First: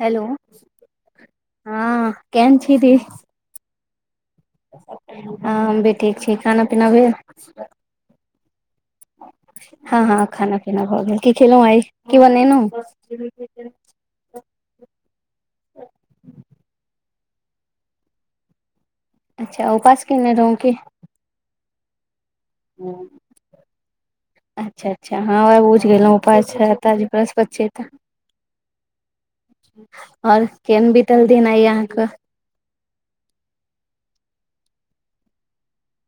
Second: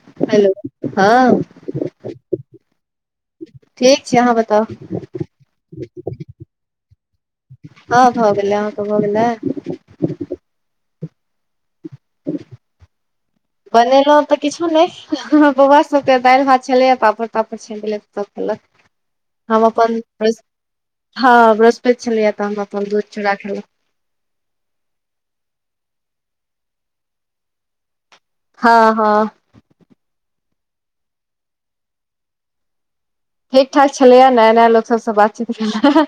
Hello हँ केहन छी दी? ठीक छै आहाँ बताउ? हँ हम भी ठीक छी खाना पीना भेल? हँ भऽ गेलै आहाँ के भऽ गेलैय? हँ हँ खाना पीना भऽ गेल की खेलौ आय? बनेलों। तऽ किछो नै हमर बौआ सब के दैल भात छेलै ए पापड़ -तापड़ छैन देलियै तऽ खेलक। हम अच्छा अपन उपास केने बृहस् रहौं की हँ बृहस्पैत छेल्लै ये तऽ हम अपन दूध चुड़ा खेलों। अच्छा अच्छा हँ बुझगेलों उपास छे तऽ बृहस्पत छैय तऽ। हँ, हँ। और केहन बीतल दिन आय आहाँकऽ? ठीक- ठाक छलैए नया -नया लोक सबसँ बातचीत भेल आ।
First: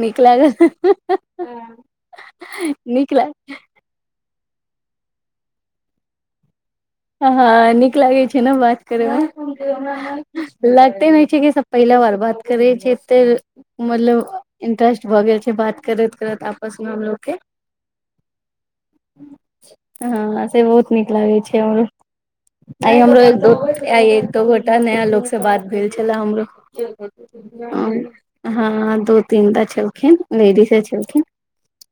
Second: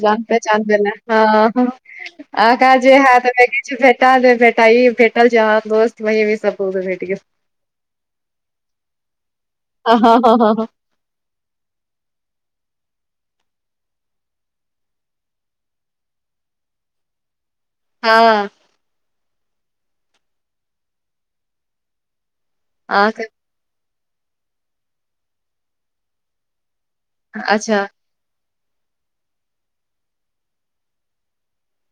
नीक जान पहचान लागल भेले हेँ हँ, हँ आगा जे नीक हेएत लाग [unintelligible] कुछ भेठा नै भेठा इ भेटल जे हँ दोस्त महिम इ सब खुब भेट- गेल हँ नीक लगेै छै नऽ बात करे मे हँ हँ हँ लग- तेै नै छै जे सब पहिला बार बात करै छै एते- मतलब इंटरेस्ट भऽ गेल छै बात करैत करैत आपस मे हमलोग के- हँ। हँ से बहुत नीक लागे छै हमरो। आय हमरो अहाँके एक दो आय एक दु गोटा नया लोक से बात भेल छेल्ला हमरो। ह अच्छा हँ दू तीनटा छेलखिन लेडीसे छेलखिन।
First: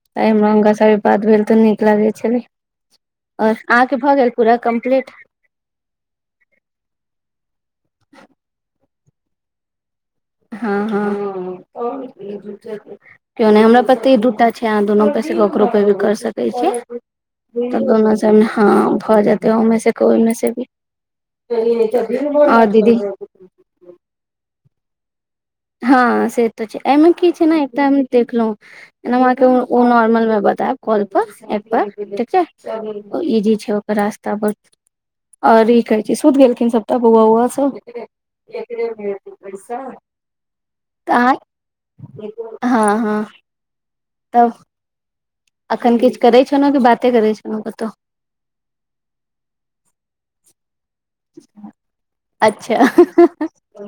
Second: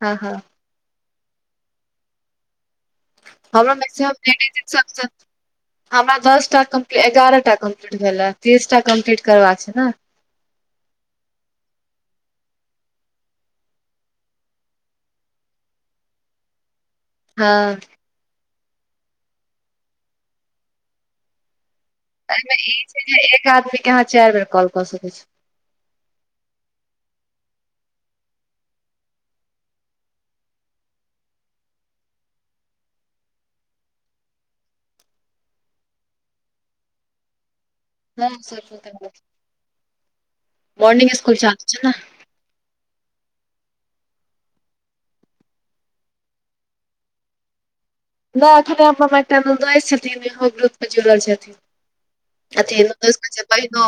हँ आय हँ हमरा हुनका सँ आय बात भेल तऽ नीक लागेै छेलै और हमरो आहाँके भऽ मैक्सिमम गेल पूरा लेडीज कम- सब हमरा दशटा कमपली एगारहटा कम्पलीट भेलै तीसटा कम्पलीट करबाक छै नऽ। हँ, हँ। केओ नै हमरा पतिे दूटा छै आहाँ दुनू पैसे के ककरो पे भी कर सकै छियै। हँ तऽ [unintelligible] में हँ भऽ जेतै ओमे से को ओमे से अभी [unintelligible] हँ दीदी। एक्के आदमी के अहाँ चाइर बेर कॉल कऽ सकै छी। हँ से तऽ छै एयमे की छै न एकटा में देखलौं एना हम अहाँके उ उ नॉर्मल में बतैब कॉल पर। एपपर ठीक छै ओ ईजी छै ओकर रास्ता बर और ई कहै छै सुइत गेलखिन सबटा बौआ उौआ सब? हँ सर मॉर्निंग तऽ स्कूल चालू छै ने आंय हँ हँ तब अखन किछ करै छनौं की बाते करै छलौं कतौ? नैय एखने [unintelligible] हमर एकटा ननदौइस छथिन [unintelligible] ओ जरूल छथिन छथिन अच्छा अथि नदौइस कहै छियै बहिनौ।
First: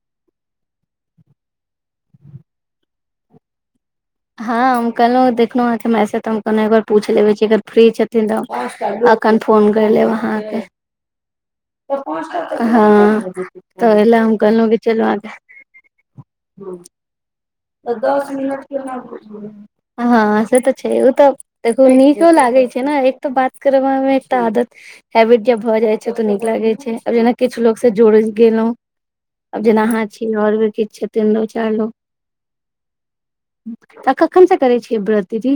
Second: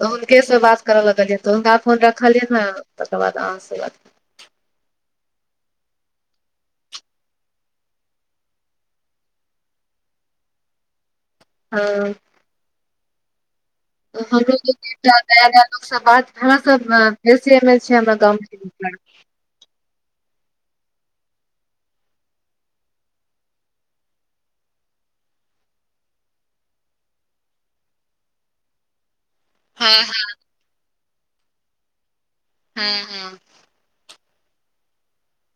तऽ हुनके से बात करऽ लगलियै तऽ हुनका फोन रखलियै न तकर बाद अहाँ स बात हँ हम कहलौं देखलौं अहाँके मैसेज तऽ हम कहलौं एकबार पूछ लेबे छी अगर फ्री छथिन तऽ आ कनफोन कैर लेब अहाँके हँ हँ। तऽ एलै हम हमरो कहलौं कि चलू आ [unintelligible] ह बेसी अय में तऽ दस मिनट केना बुझबै हँ से तऽ छै उ तऽ देखु नीको लागै छै न एक तो बात करबामे एकटा आदत हैबिट जब भऽ जाइ छै तऽ नीक लागे छै आब जेना किछ लोक स जोड़ गेलौं। आब जेना हँ अहाँ छी और भी किछ छथिन दो चार लोक। हूं हँ। तऽ कखन से करै छियै ब्रत दीदी?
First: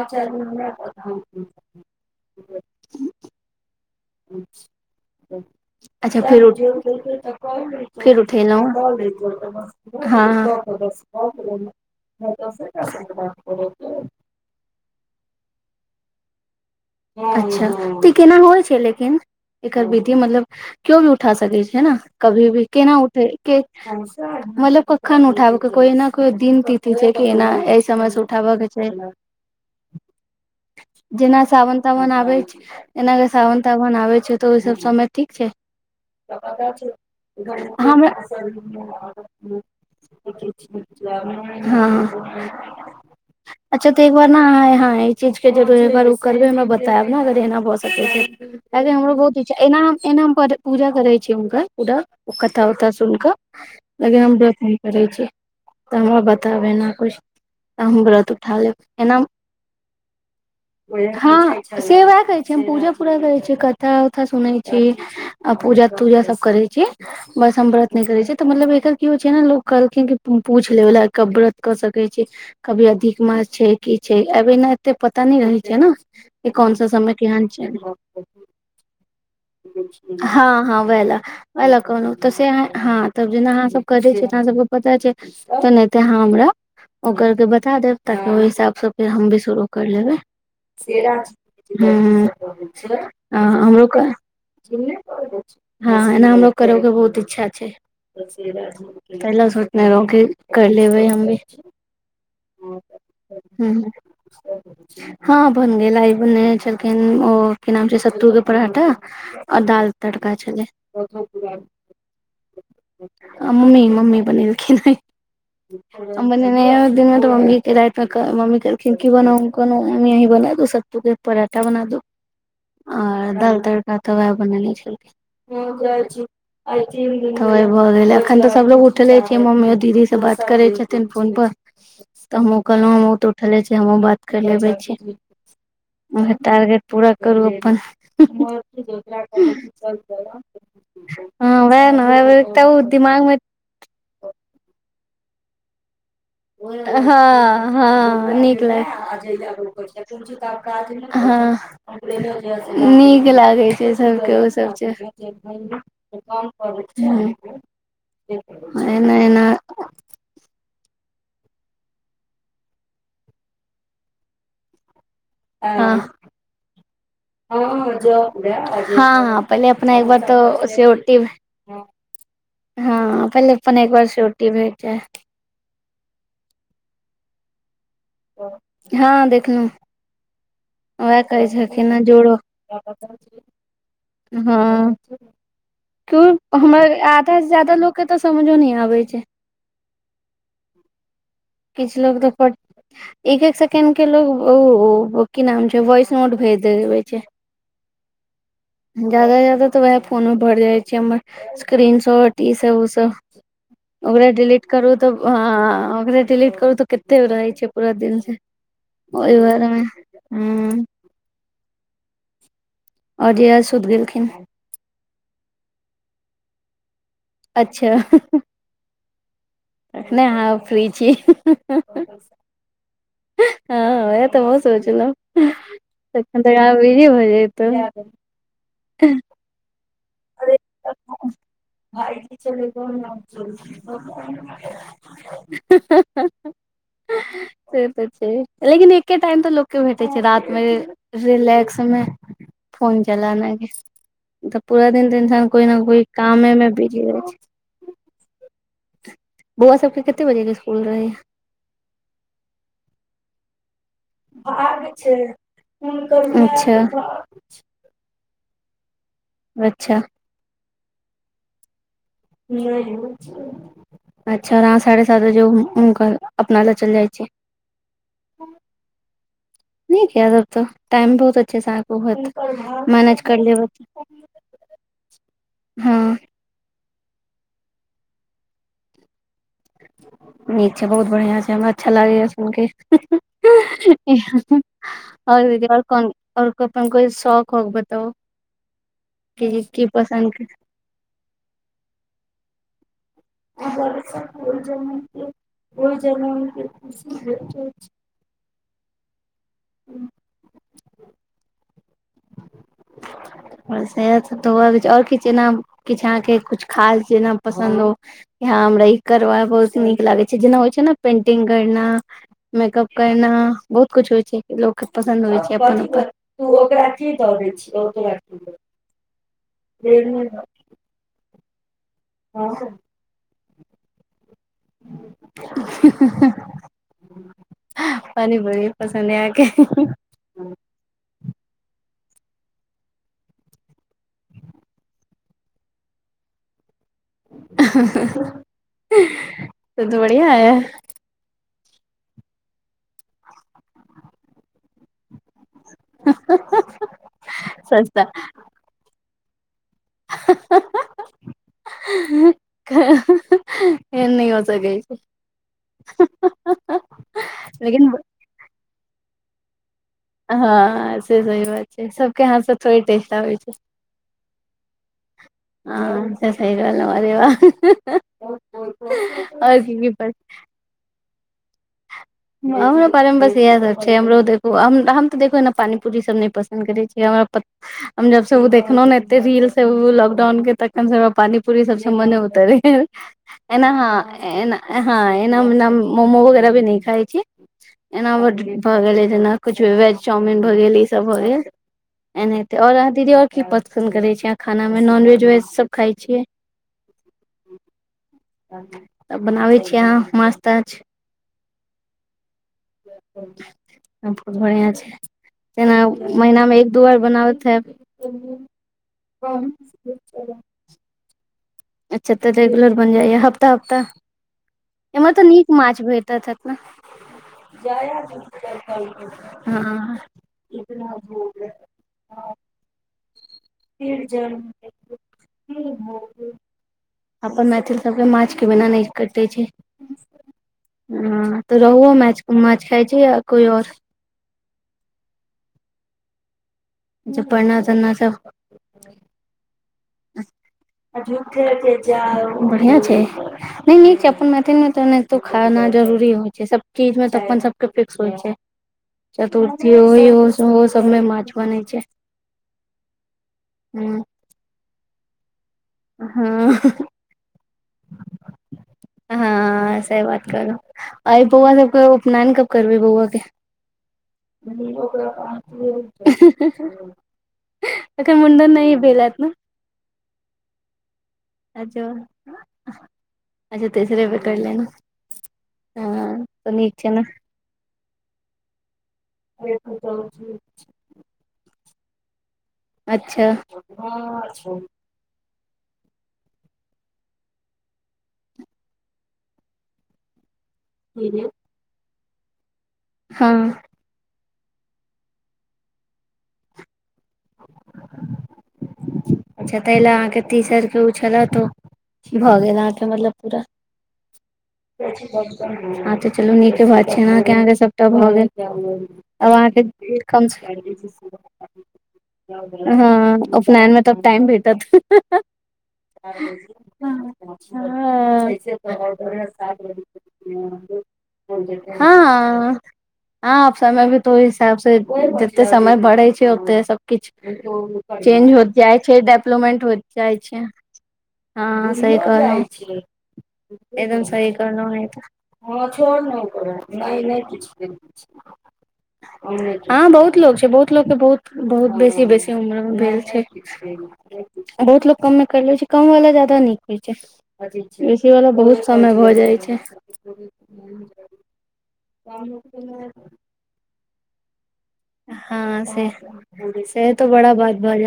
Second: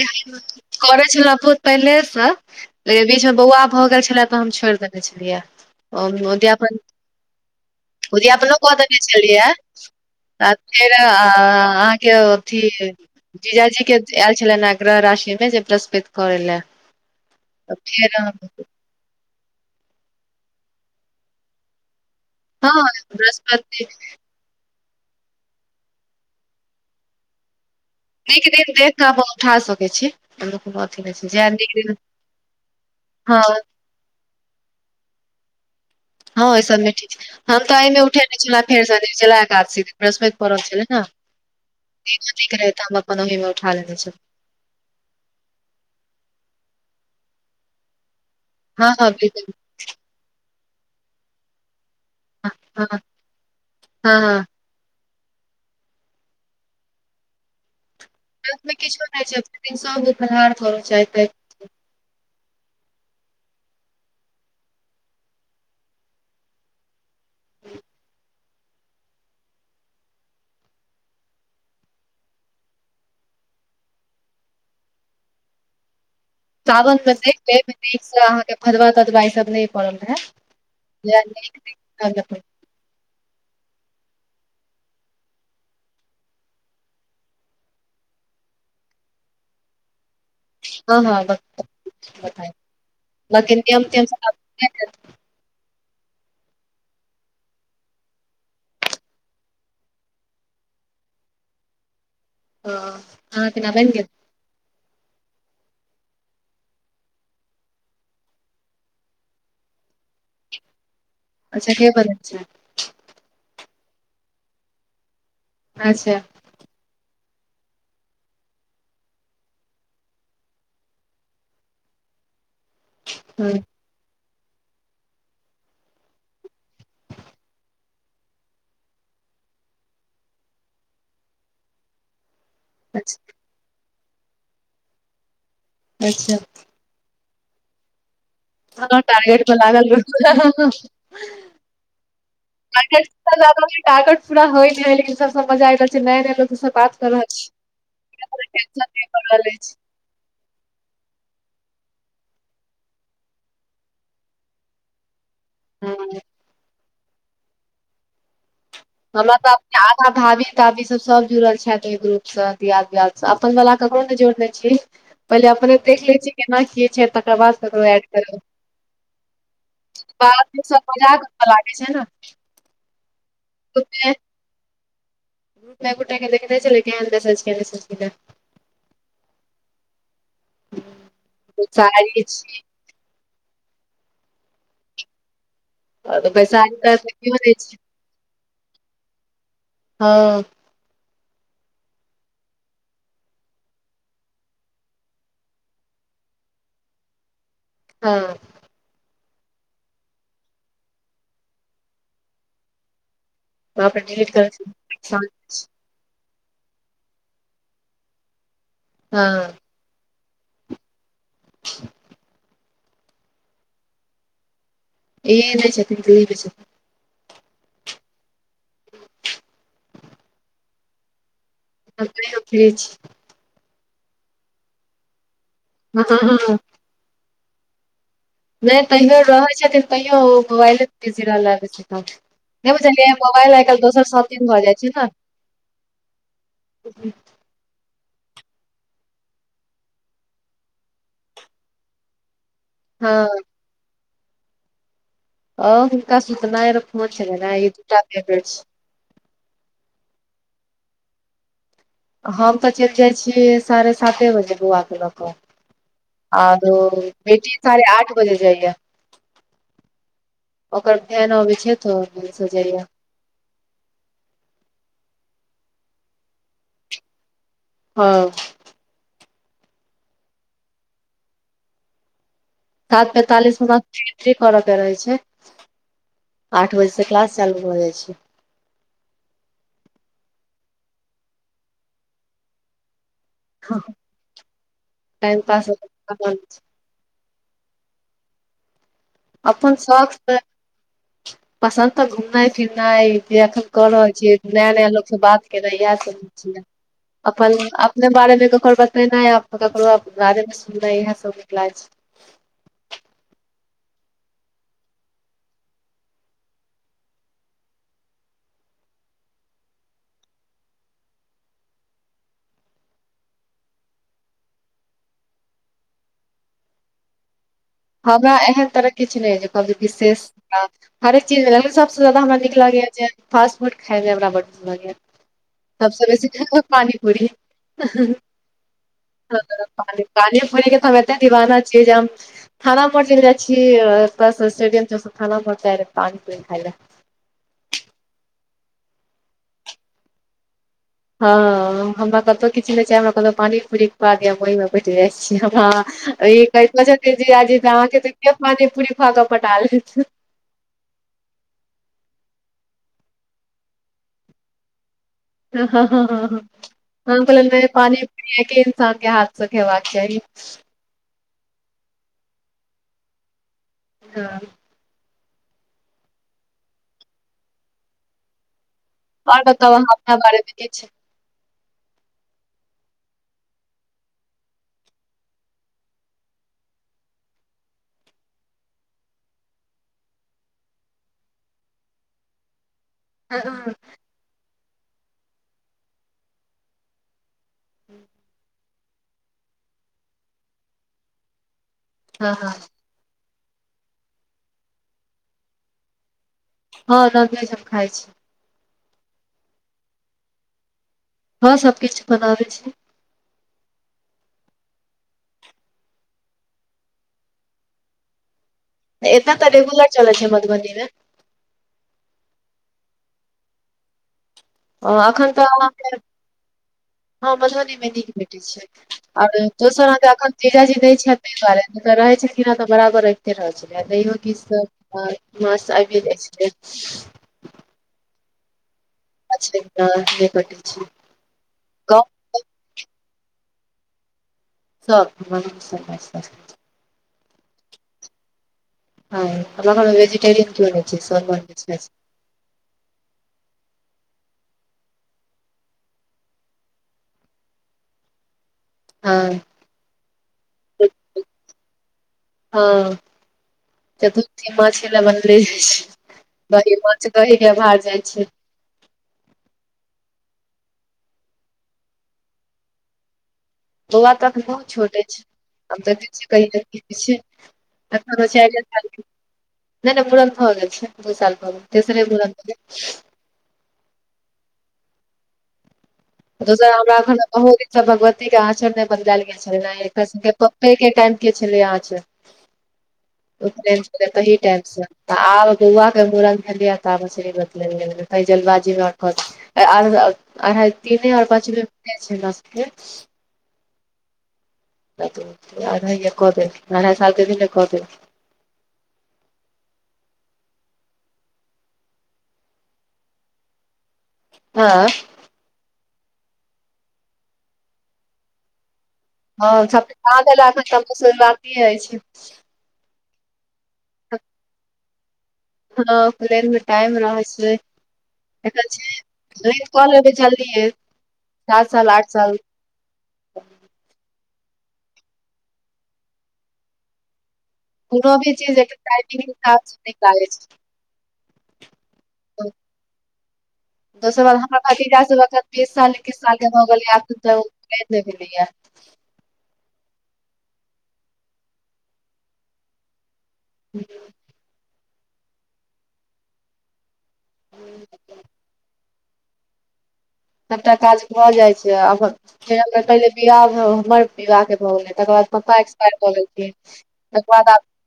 इह [unintelligible] करै छलौं बहुत पहिलेए स लेकिन बीच में बौआ भऽ गैल छे छेलै तऽ हम छोइड़ देने छेलियै ओ अच्छा फेर उठ फेर उद्यापन---उद्यापनो कऽ देने छेलियै। उठेलहुँ आ फेर हँ अहाँ के अथी जीजाजी के एल छलैन हैं ग्रह राशि में जे ब्रस्पैत करै लै। अच्छा तऽ ई केना होइ छै लेकिन? एकर विधि मतलब कियो भी उठा सकै छै न। कभी भी हँ केना उठै के बृहस्पति मतलब क खन उठाबै के कोई ना कोई दिन तिथि छै की एना ऐस नीक दिन देख कऽ अपन उठा सकै छी हमलोग को बहौत [unintelligible] जैह नीक दिन नाबै छै एना कऽ हँ साबून-ताबून आबै छै तऽ ओय सब समय ठीक छै? हँ ओहि सबमे ठीक छै हम [unintelligible] तऽ एहिमे हमरा [unintelligible] उठेने छलहुँ फेर सँ निर्जला एकादशी दिन बृहस्पति पड़ल छलै ने [unintelligible] हँ ठीक रहै तऽ हम अपन ओहिमे उठा अच्छा लेने तऽ छलहुँ एक बार ना हाँ हाय ई चीज के जरूर उ बड़ू करबै हमरा बतैब न अगर एना भऽ सकै छै। अरे हँ हँ हमरो बहुत बिलकुल इच्छा एनाम-एनाम पर पूजा करै छियै हुनकर पूडा ओ कथा हँ वथा सुन कऽ हँ लकिन हँ हम ब्रत नैय करै छी। तऽ हमरा बताबै न कुछ तऽ हम ब्रत हेल्थमे किछो नैय छैय दू दिन सहू फल्हार करू चाय ताय। हँ से वएह कहै छी हम पूजा पूरा करै छी कथा-उथा सुनै छी आ पूजा-तूजा सब करै छी। बस हम ब्रत नैय करै छी तऽ मतलब एकर की होइ छै न लोक कहलखिन की पूछ लेबला कऽ ब्रत कऽ सकै छी कभी अधिक महत् छै की छै अभी न एत्ते पता नैय रहै छै न। के कोन सा सावनमे समय देख केहान छै लेब नीकसँ अहाँके फतवा ततवा ई सब नहि पड़ल रहै [unintelligible] हँ हँ वैह लऽ। वैह लै कहलौं तऽ से ए हँ तब जेना अहाँ सब करै छियै त अहाँ सब के पता छै तेनाहिते अहाँ हमरा ओ करके बता देब ताकि ओहि हिसाब से फेर हम भी शुरू कर लेबैह। हँ हँ ब हम्म हॅं हॅं हमरो क तियम सब आब बनि गेल? हँहॅं एना हमरो करौ के बहुत इच्छा छै। पहिला सोचने रहौं कि कर लेबै हम भी। हाँ, अहाँ के ना हँ बनि गेल हॅं बन गेलै। बनेने छलखिन ओ की नाम छै सत्तू के पराठा और दाल तड़का छलैह। अच्छा के बनेने छै? आ मम्मी मम्मी बनेलखिन्ह आइ। अच्छा हम दिन मे त मम्मी के राति मे क मम्मी कहलखिन की बनाउ हम कहलौं मम्मी अहीं बनेए दू सत्तू के पराठा बना दू आर ह दाल तड़का तऽ वेएह बनैले छलखिन। हँ जाइ छी। भऽ गेलै एखन तऽ सबलोग उठले छै मम्मियो दीदी से बात करै छथिन फोन पर। तऽ हमहुँ कहलौ अच्छा हमहुॅं तऽ उठले छी हमहुँ बात कर लेबै छी। अहां अच्छा टारगेट पूरा करू अप्पन। हँ टारगेट पर लागल रहू हँ वेएह नऽ एकटा ओ टारगेट दिमाग मे से लागल रहै, टारगेट पूरा होइ छै लेकिन सब स मजा आइब रहल छै नया नया लोग हँ हँ नीक टेंशन लाग नहि पड़ रहल अछि हँ [inaudible] नीक लागै छै सबके ओ सब चीज। हँ [inaudible] हमरा तऽ अपने आधा धाबी। ताबी सब सब जुड़ल छथि ओइ ग्रुप सॅं दियाद बियाद स अपन बला ककरो नै जोड़ने छिह। पहिले अपने हँ देख लै छिय केना की छै तकर बाद ककरो ऐड करबै। हँ हँ पहिले अपना एक बार तो बाद मे सब सियोटी मजाक करऽ लागै छै न। हँ पहिले अपन एक बार सीयोटी भेजेए। एक गोटा के देखने छलियै केहेन मैसेज केने छलखिन हें। हँ देखलहुॅं। वेएह कहै छलखिन हें बैसारी जोड़ो। छी हँ। क्यू और बैसारी हमरा तऽ लगै कियो आधा से नहि ज्यादा छै लोक के तऽ समझो नै आबै छै। हँ। किछ लोक तऽ एक- एक सेकेंड के लोग ओ -ओ -ओ- ओ की नाम छिय वॉइस नोट भेज देबै छै। हँ। ज्यादा से ज्यादा तऽ वेएहे फोन मे भरि जाय छै हम्मर स्क्रीन सॉट ई सब उ सब। बाप रे ओकरा कर डिलीट करू तऽ हँ आ-आ -आ ओकरे डिलीट करू तऽ केत्ते रहै छै पूरा दिन के ओय हँ वारे मे हूँ। और रिया सुत गेलखिन? रिया नै छथिन रूही बस छथि। अच्छा। तखने अहाँ फ्री छी। हम कैहयो फ्री छी। हँ वेहए तऽ हमहूँ सोचलौ हँ तखन तऽ हँ आहाँ बीजी भऽ जइतौ। नै कहियो रहै छथिन तैयो ओ मोबाइले बिजी रहला बेसी। नै बुझलियै मोबाइल आय कैल्ह दोसर सौतीन भऽ जाय छै नऽ। [unintelligible] से तऽ छै लेकिन एके टाइम तऽ लोक के भेटै छै रात मे। रिलैक्स मे फोन चलाने हँ मे नै तऽ पूरा दिन तऽ इन्सान। और हिनका सुतनाय और फोन चलेनाय इ दूटा फेवरेट छै। बौआ सबके कते बजे के स्कूल रहये? हम तऽ चैलय जाय छियै। साढ़े साते बजे बौआ के लऽ कऽ आर अच्छा ओ बेटी- साड़हे आठ बजे जाय या। अच्छा। ओकर फेन अबै छै तऽ। वैन से जाइया अच्छा आहाँ साढ़े सात बजे हुनकर अपना लए चैल जाय छै। हँ। नीक या तब तऽ टाइम बहुत अच्छे से आहाँक होत। सात मैनेज कर पैंतालिस लेबै हमरा एंट्री करऽ के रहै छै। हँ आठ बजेसँ क्लास चालू भऽ जाय छै। नीक छै बहुत बढ़िआँ छै हमरा अच्छा लागैय सुन के। हँ, ह-ह-ह टाइम और पास दीदी और कोन और गप। अपन कोय शौख औख बताउ कि -की पसंन्द? पसंन्द तऽ घूमनाय फिरनाय। जे अखन कऽ रहल छीयै नया -नया लोक से बात केनाइ इएह सब [unintelligible] अपन-अप। अपने बारे मे ककरो बतेनाइ आ ककरो बारे मे सुननाइ इएह सब निकलागेै छै। बस एहा सब तऽ छै [unintelligible] और कि छै नाम। किछ आहाँके कुछ खास जेना पसंन्द हो? हँ हमरा ई करबा बहुत नीक लागेै छै जेना होय छै नऽ पेंटिंग करना। मेकअप करना बहुत कुछ होय छै लोक के पसंन्द होय छै अपन -अपन। तू ओकरा कि कहने छीयो? हमरा एहन तरहक किछ नै जे कहब जे विशेष हँ हरेक चीज [unintelligible] सब। सबसे जादा हमरा नीक लागैया जे फास्ट फूड खायमे हमरा बड्ड लागैया। सबसँ बेसी जे है पानी पूरी हँ हँ पानी बड़ी पसन्द है अहाँके तब [unintelligible] पानी। पानीयो पुरी के तऽ हम एते दिवाना छियै जे हम। थाना पर चैल जाय छी अतऽ सँ स्टेडियम चौक थाना पर [unintelligible] पानी पूरी खाय लेए। तब तऽ बढ़ियां या। हँ हमरा कतौ किछ नै छै चाही हमरा कतौ पानी पूरी खुआ दिअ हम ओही मे- पैट जा छी हमरा आहाँ ई [unintelligible] सस्ता तऽ पानी पूरी खुआकऽ पटालेै छियै। ह-ह-ह एहन नै हो सकै छै ह- ह -ह -ह हम कहलियैन नै लेकिन पानि पूरी एके इंनसान के हाथ। से खेबाक चाही- हँ से सही रहै छै सबके हाथसँ थोड़े टेस्ट आबै छै। हँ। हँ से सही रहल अरे बाह! आओर बताऽ अहाँ अपना बारेमे किछ हमरो बारेमे बस इएह सभ छै हमरो देखू हम तऽ देखू ने पानी पूी सभ नहि पसन्द करैत छीय हमरा हम जब से ओ देखलो ने एते रील से ओ लॉकडाउन के तखन सेरा पानी पूी सबस मन उते रहै। हँ एना हँ ह ए हँ एना मोमो वगैरह भी न खाइ छी। एना बर्डडे भऽ गेलै जेना किुछु भ वेज चाउमिन भऽ गेल ईसभ भऽ गेल हँ एनाहिते आओर अहाँ दीदी आओर की पसन्द करै छी अहाँ खानामे नॉनवेज वेज सभ खाइ छियै। हँ नॉनवेज हम खाय छी। तब बनाबै छीयै अहाँ माछ ताछ हँ सब किछु बनाबै छी। बहुत बढ़िआँ छै। जेना महिनामे एक दू बार बनाबैत हेब - एता तऽ रेगुलर चलै छै मधुबनी मे अच्छा तऽ रेगुलर बन जाइया हफ्ता हफ्ता एमहर तऽ अखन नीक माछ अहाँके भेट हैत ने हँ मधुबनी मे नीक भेटैत छै आओर दोसर हँ ह त एखन जीजाजी नहि छथि ताहि दुआरे त रहै छै कि नहि तऽ बराबर रहै तेरज य गीत मस आ जा छै। अपन मैथिल सबके माछ के बिना नहि कटे छै अच्छा नहि कटै छै ह तऽ रहु गाँव माछ कुन माछ खाइ छै या कोई आओर सब पढ़ना चना सब हँ हमरा घर मैं वेजिटेरियन कीयों नै छै। बढ़िआँ छै। नहि नीक छै अपन मैथिल मे तऽ नहितो खाना जरूरी होइ छै सब चीज मे तऽ अपन सबके फिक्स होइ छै। हँ चतुर्थी हो ओ ओ सबमे माछ बने छै हँ ह चतुर्थी माछ लए बनले जाइ छै हँ दही माछ दही के भार जाइ छै। हँ सही बात करुलो ओर बौआ सबके उपनान कब करबै बौआ के बौआ तऽ अखन बहुत छोटे ओकरा छै आब देखै छियै कहिया की होइ छै अखान एखन ओ मुण्डन चारिये नहि साल के भेल हैत न नहि नहि मुरण भऽ गेल छै दू साल भ गेल अच्छा तेसरे मुरन अच्छा तेसरे मा करलेने न ह दोसर हमरा एखन बहुत दिनसँ भगवतीके आँचरण नहि बदलायल गेल छलै एकरके के टाइम के छलह अच्छा टाहि टाइम से तऽ आब बौआके मूड़न भेलियै तऽब आचरी बतलेलियै कही जलबाजीमे रखत अढ़ाइ तीने आओर पाँच जा छै न हँ आधा क दे अढ़इ सालके द क दे अच्छा ताहि लए अहाँके तीसरके ओ छलऽ तो भऽ गेल अहाँके मतलब पूरा हँ हँ तऽ चलू नीके बात छैय अके अहाँके सभटा भऽ गेल अब हँ सब अहाँकेम शुरुआती अछि हँ उपनयनमे त टाइम भेटत हँ उपनयन मे टाइम रहै हाँ नहि कॉलबै जल्दीए हँ। आब समय भी तऽ ओहि हिसाब से जते समय बढ़ै छै ओते सब। किछ कोनो चेंज भी होइत चीज एक जाइ छै, टाइमिंग हिसाब डेपलोपमेंट से होइत नीक जाइ लागै छै, ह। सही कहलौं। एकदम सही दोसगर हमरा कहलौं ई भतिजा तऽ वकत बीस साल एकैस साल के भऽ गेलै, आ जज में भेलैया। ह बहुत लोग छै, बहुत लोग के बहुत- बहुत बेसी -बेसी उम्र मे भेल छै। बहुत लोक कमे कर ले छै, कम वाला जादा नीक होइ छै। एसी वला बहुत समय भऽ जाइ छै। सभटा काज भऽ जाइ छै, आब फेर पहिले बिवाह हमर बिवाह के भऽ गेलै। तकर बाद पप्पा हँ से एक्सपायर कऽ गेलखिन, बूढ़े से तऽ तकर बड़ा बात बाद आब भऽ जाइ